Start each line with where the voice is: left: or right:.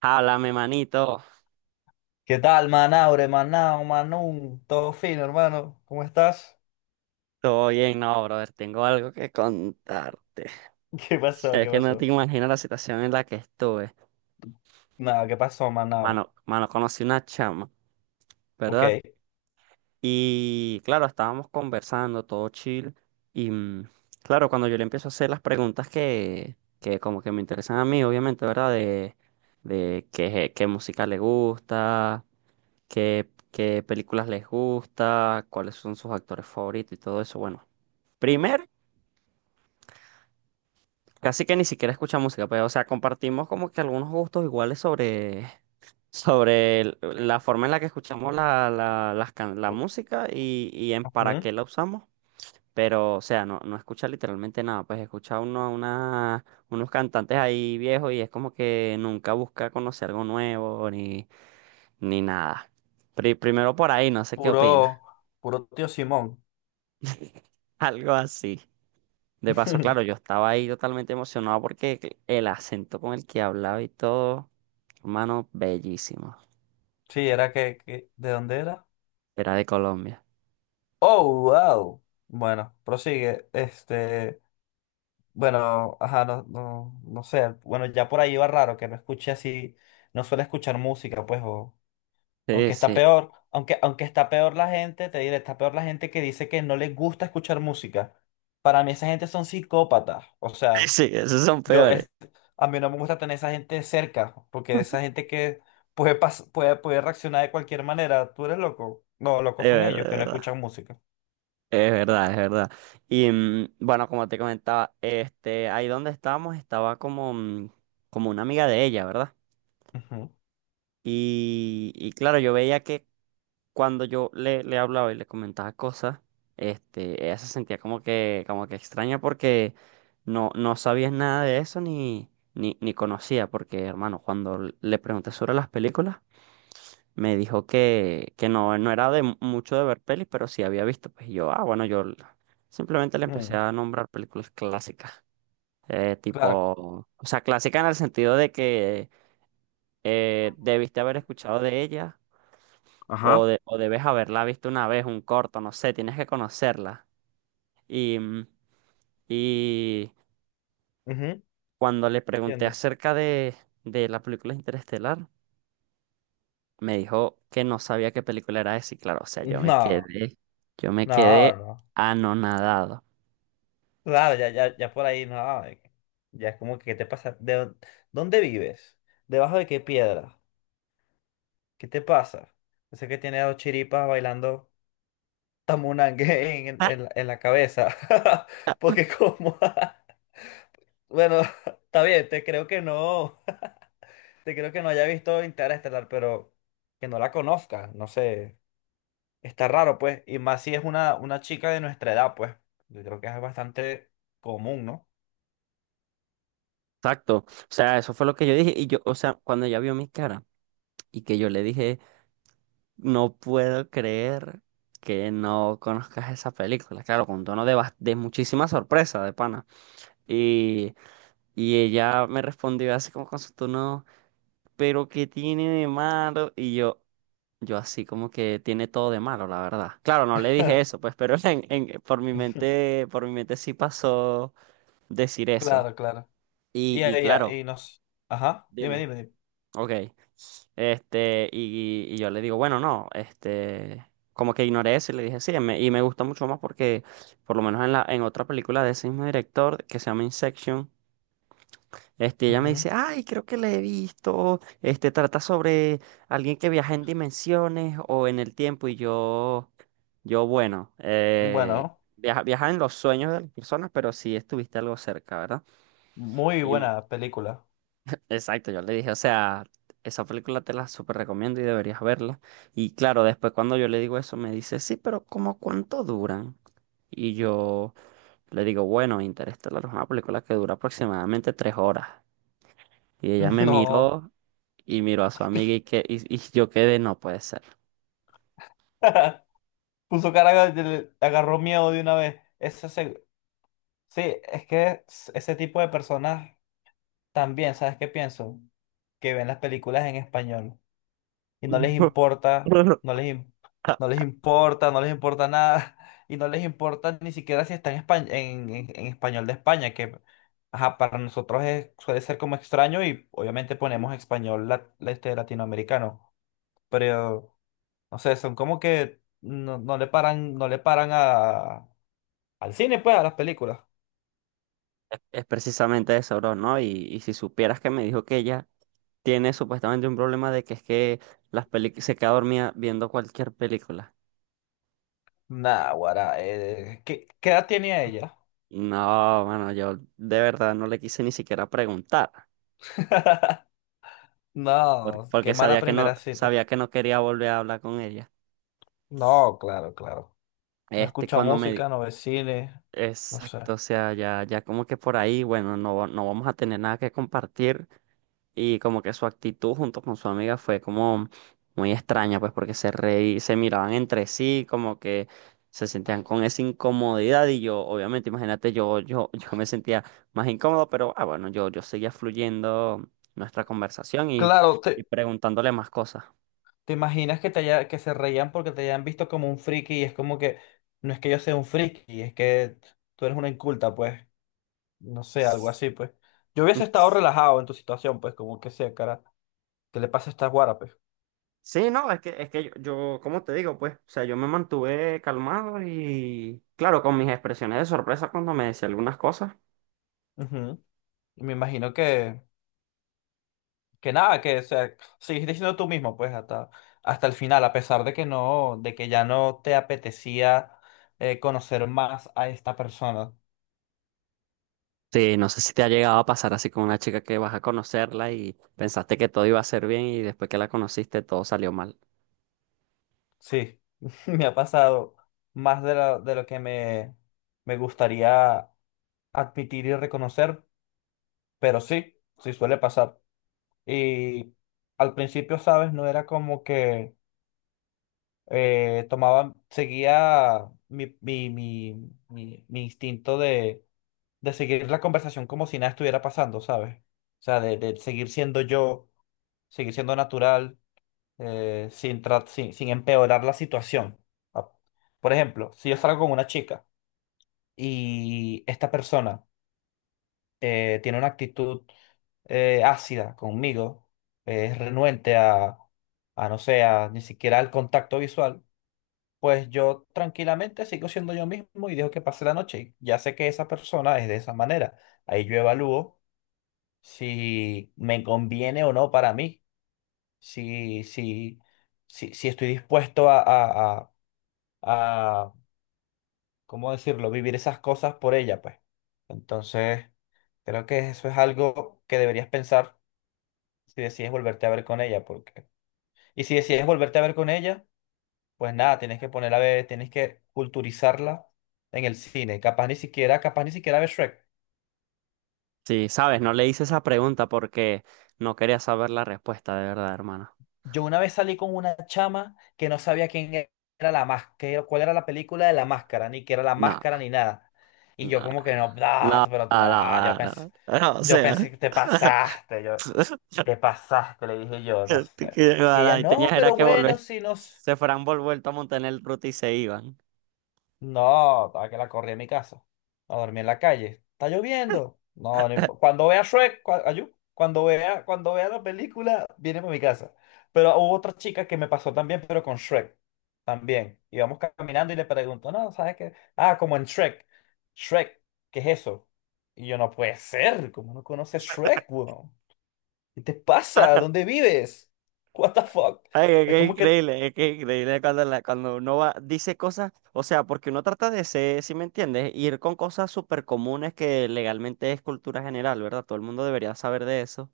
right: Háblame, manito.
left: ¿Qué tal, Manaure, Manao, Manun? Todo fino, hermano. ¿Cómo estás?
right: Todo bien, no, brother. Tengo algo que contarte.
left: ¿Qué pasó?
right: Es
left: ¿Qué
right: que no te
left: pasó?
right: imaginas la situación en la que estuve.
left: Nada, ¿qué pasó, Manao?
right: Mano, conocí una chama, ¿verdad?
left: Ok.
right: Y claro, estábamos conversando, todo chill. Y mm, claro, cuando yo le empiezo a hacer las preguntas que como que me interesan a mí, obviamente, ¿verdad? De qué, qué música le gusta, qué, qué películas les gusta, cuáles son sus actores favoritos y todo eso. Bueno. Primero. Casi que ni siquiera escucha música, pero, o sea, compartimos como que algunos gustos iguales sobre, sobre la forma en la que escuchamos la
left: O-
right: música y en para qué
left: ujú.
right: la usamos. Pero, o sea, no escucha literalmente nada. Pues escucha unos cantantes ahí viejos y es como que nunca busca conocer algo nuevo ni, ni nada. Primero por ahí, no sé qué opina.
left: Puro, puro tío Simón.
right: Algo así. De paso, claro, yo estaba ahí totalmente emocionado porque el acento con el que hablaba y todo, hermano, bellísimo.
left: Sí, era ¿de dónde era?
right: Era de Colombia.
left: Oh, wow. Bueno, prosigue. Este, bueno, ajá, no sé. Bueno, ya por ahí iba raro que no escuché así, no suele escuchar música, pues.
right: Sí,
left: Aunque está
right: sí,
left: peor, aunque está peor la gente, te diré, está peor la gente que dice que no les gusta escuchar música. Para mí esa gente son psicópatas. O
right: sí,
left: sea,
right: sí, esos son
left: yo
right: peores.
left: es, a mí no me gusta tener esa gente cerca, porque esa gente que puede reaccionar de cualquier manera. Tú eres loco. No,
right: Es
left: locos son ellos que no
right: verdad,
left: escuchan música.
right: es verdad, es verdad. Bueno, como te comentaba, este, ahí donde estábamos estaba como, como una amiga de ella, ¿verdad?
left: Ujú,
right: Y claro, yo veía que cuando yo le hablaba y le comentaba cosas, este, ella se sentía como que extraña porque no sabía nada de eso ni, ni conocía, porque hermano, cuando le pregunté sobre las películas, me dijo que no, no era de mucho de ver pelis, pero sí había visto. Pues y yo, ah, bueno, simplemente le empecé
left: mm,
right: a nombrar películas clásicas. Eh,
left: claro.
right: tipo, o sea, clásica en el sentido de que debiste haber escuchado de ella o debes haberla visto una vez, un corto, no sé, tienes que conocerla. Y, mm, y
left: Ujú,
right: cuando le pregunté
left: entiendo.
right: acerca de la película Interestelar, me dijo que no sabía qué película era esa. Y claro, o sea,
left: No,
right: yo me
left: no,
right: quedé
left: no.
right: anonadado.
left: Claro, ya, ya, ya por ahí, no. Ya es como que, ¿qué te pasa? ¿Dónde vives? ¿Debajo de qué piedra? ¿Qué te pasa? Yo sé que tiene dos chiripas bailando tamunangue en,
right: Ah.
left: en, la en la cabeza. Porque como. Bueno, está bien, te creo que no. Te creo que no haya visto Interestelar, pero que no la conozca. No sé. Está raro, pues. Y más si es una chica de nuestra edad, pues. Yo creo que es bastante común, ¿no?
right: Exacto. O sea, eso fue lo que yo dije. Y yo, o sea, cuando ella vio mi cara y que yo le dije, no puedo creer que no conozcas esa película. Claro, con tono de, de muchísima sorpresa, de pana. Y ella me respondió así como con su tono, pero ¿qué tiene de malo? Y yo así como que tiene todo de malo, la verdad. Claro, no le dije eso, pues, pero en, por mi mente sí pasó decir eso.
left: Claro, claro. Y,
right: Y
left: ella,
right: claro,
left: y nos. Ajá, dime,
right: dime,
left: dime, dime.
right: ok, este, y yo le digo, bueno, no, este, como que ignoré eso y le dije, sí, y me gustó mucho más porque, por lo menos en en otra película de ese mismo director, que se llama Inception. Este, ella me dice, ay, creo que la he visto. Este trata sobre alguien que viaja en dimensiones o en el tiempo. Y yo, bueno,
left: Ujú. Bueno,
right: viaja en los sueños de las personas, pero sí estuviste algo cerca, ¿verdad?
left: muy
right: Y mm,
left: buena película.
right: exacto, yo le dije, o sea, esa película te la súper recomiendo y deberías verla. Y claro, después cuando yo le digo eso, me dice, sí, pero ¿cómo cuánto duran? Y yo le digo, bueno, Interestelar es una película que dura aproximadamente tres horas. Y ella me
left: No.
right: miró y miró a su amiga y, que, y yo quedé, no puede ser.
left: Puso cara le agarró miedo de una vez. Sí, es que ese tipo de personas también, ¿sabes qué pienso? Que ven las películas en español y no les, im-
right: Es,
left: no les importa, no les importa nada, y no les importa ni siquiera si está en español de España, que ajá, para nosotros suele ser como extraño y obviamente ponemos español este, latinoamericano, pero no sé, son como que no le paran, no le paran a al cine, pues, a las películas.
right: es precisamente eso, bro, ¿no? Y si supieras que me dijo que ella tiene supuestamente un problema de que es que se queda dormida viendo cualquier película.
left: Nah, guará, ¿qué edad tenía ella?
right: No, bueno, yo de verdad no le quise ni siquiera preguntar, porque,
left: No, qué
right: porque
left: mala primera cita.
right: sabía que no quería volver a hablar con ella.
left: No, claro, claro. No
right: Este,
left: escucha música, no ve cine, no sé.
right: Exacto, o sea, ya, ya como que por ahí, bueno, no, no vamos a tener nada que compartir. Y como que su actitud junto con su amiga fue como muy extraña, pues porque se miraban entre sí, como que se sentían con esa incomodidad y yo, obviamente, imagínate, yo me sentía más incómodo, pero ah, bueno, yo seguía fluyendo nuestra conversación
left: Claro,
right: y
left: te,
right: preguntándole más cosas.
left: te imaginas que que se reían porque te hayan visto como un friki y es como que no es que yo sea un friki, es que tú eres una inculta, pues, no sé, algo así, pues. Yo hubiese estado relajado en tu situación, pues, como que sea, cara, ¿qué le pasa a esta guara, pues?
right: Sí, no, es que yo, ¿cómo te digo? Pues, o sea, yo me mantuve calmado y, claro, con mis expresiones de sorpresa cuando me decía algunas cosas.
left: Ujú. Y me imagino que nada, que o sea, seguiste siendo tú mismo, pues, hasta, hasta el final, a pesar de que ya no te apetecía conocer más a esta persona.
right: Sí, no sé si te ha llegado a pasar así con una chica que vas a conocerla y pensaste que todo iba a ser bien y después que la conociste todo salió mal.
left: Sí, me ha pasado más de lo que me gustaría admitir y reconocer, pero sí, sí suele pasar. Y al principio, ¿sabes? No era como que seguía mi instinto de seguir la conversación como si nada estuviera pasando, ¿sabes? O sea, de seguir siendo yo, seguir siendo natural, sin, tra- sin, sin empeorar la situación. Ah, por ejemplo, si yo salgo con una chica y esta persona tiene una actitud ácida conmigo, es renuente a, no sé, a ni siquiera al contacto visual, pues yo tranquilamente sigo siendo yo mismo y dejo que pase la noche. Ya sé que esa persona es de esa manera. Ahí yo evalúo si me conviene o no para mí, si, si, si estoy dispuesto a ¿cómo decirlo?, vivir esas cosas por ella, pues. Entonces, creo que eso es algo que deberías pensar si decides volverte a ver con ella, porque. Y si decides volverte a ver con ella, pues nada, tienes que ponerla a ver, tienes que culturizarla en el cine, capaz ni siquiera ver Shrek.
right: Sí, sabes, no le hice esa pregunta porque no quería saber la respuesta de verdad, hermano.
left: Yo una vez salí con una chama que no sabía era la máscara, cuál era la película de la máscara, ni qué era la
right: No,
left: máscara, ni nada. Y
right: no,
left: yo como que no,
right: no, no, no, no, no, o
left: yo
right: sea,
left: pensé que te pasaste, yo, te pasaste, le dije yo, no sé. Y ella,
right: bueno, y tenías
left: no,
right: era
left: pero
right: que
left: bueno,
right: volver,
left: si no.
right: se fueran vuelto a montar en el ruta y se iban.
left: No, estaba que la corrí en mi casa. A dormir en la calle. Está lloviendo. No, cuando vea Shrek, cuando vea la película, viene para mi casa. Pero hubo otra chica que me pasó también, pero con Shrek. También. Íbamos caminando y le pregunto, no, ¿sabes qué? Ah, como en Shrek. Shrek, ¿qué es eso? Y yo, no puede ser. ¿Cómo no conoces Shrek, weón? ¿Qué te pasa? ¿Dónde vives? What the fuck?
right: Ay, es
left: Es
right: que es
left: como que.
right: increíble, es que es increíble cuando, cuando uno va, dice cosas, o sea, porque uno trata de ser, si me entiendes, ir con cosas súper comunes que legalmente es cultura general, ¿verdad? Todo el mundo debería saber de eso.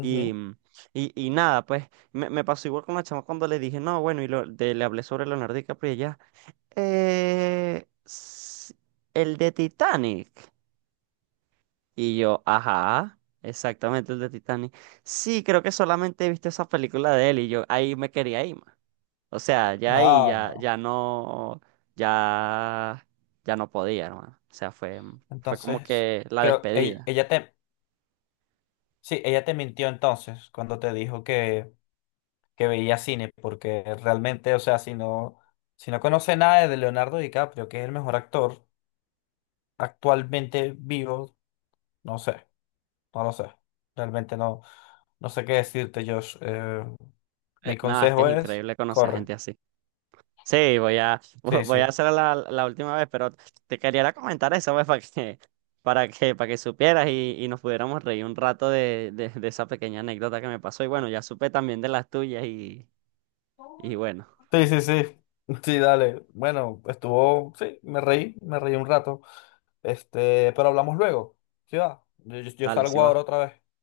right: Y, mm, y nada, pues me pasó igual con la chama cuando le dije, no, bueno, y le hablé sobre Leonardo DiCaprio y ella, "Eh, s- el de Titanic". Y yo, ajá, exactamente el de Titanic. Sí, creo que solamente he visto esa película de él y yo ahí me quería ir. O sea, ya
left: No,
right: ahí ya,
left: no.
right: ya no, ya, ya no podía, hermano. O sea, fue, fue como
left: Entonces,
right: que la
left: creo, ella,
right: despedida.
left: ella te. Sí, ella te mintió entonces cuando te dijo que veía cine, porque realmente, o sea, si no conoce nada de Leonardo DiCaprio, que es el mejor actor actualmente vivo, no sé, no lo sé. Realmente no, no sé qué decirte, Josh. Mi
right: Nada, es que es
left: consejo es,
right: increíble conocer a
left: corre.
right: gente así. Sí, voy a,
left: Sí,
right: voy a
left: sí.
right: hacer la, la última vez, pero te quería era comentar eso, pues, para que, para que, para que supieras y nos pudiéramos reír un rato de esa pequeña anécdota que me pasó. Y bueno, ya supe también de las tuyas y bueno,
left: Sí, sí, sí. Sí, dale. Bueno, estuvo, sí, me reí un rato. Este, pero hablamos luego. Sí, va. Yo
right: dale, sí
left: salgo ahora
right: va.
left: otra vez.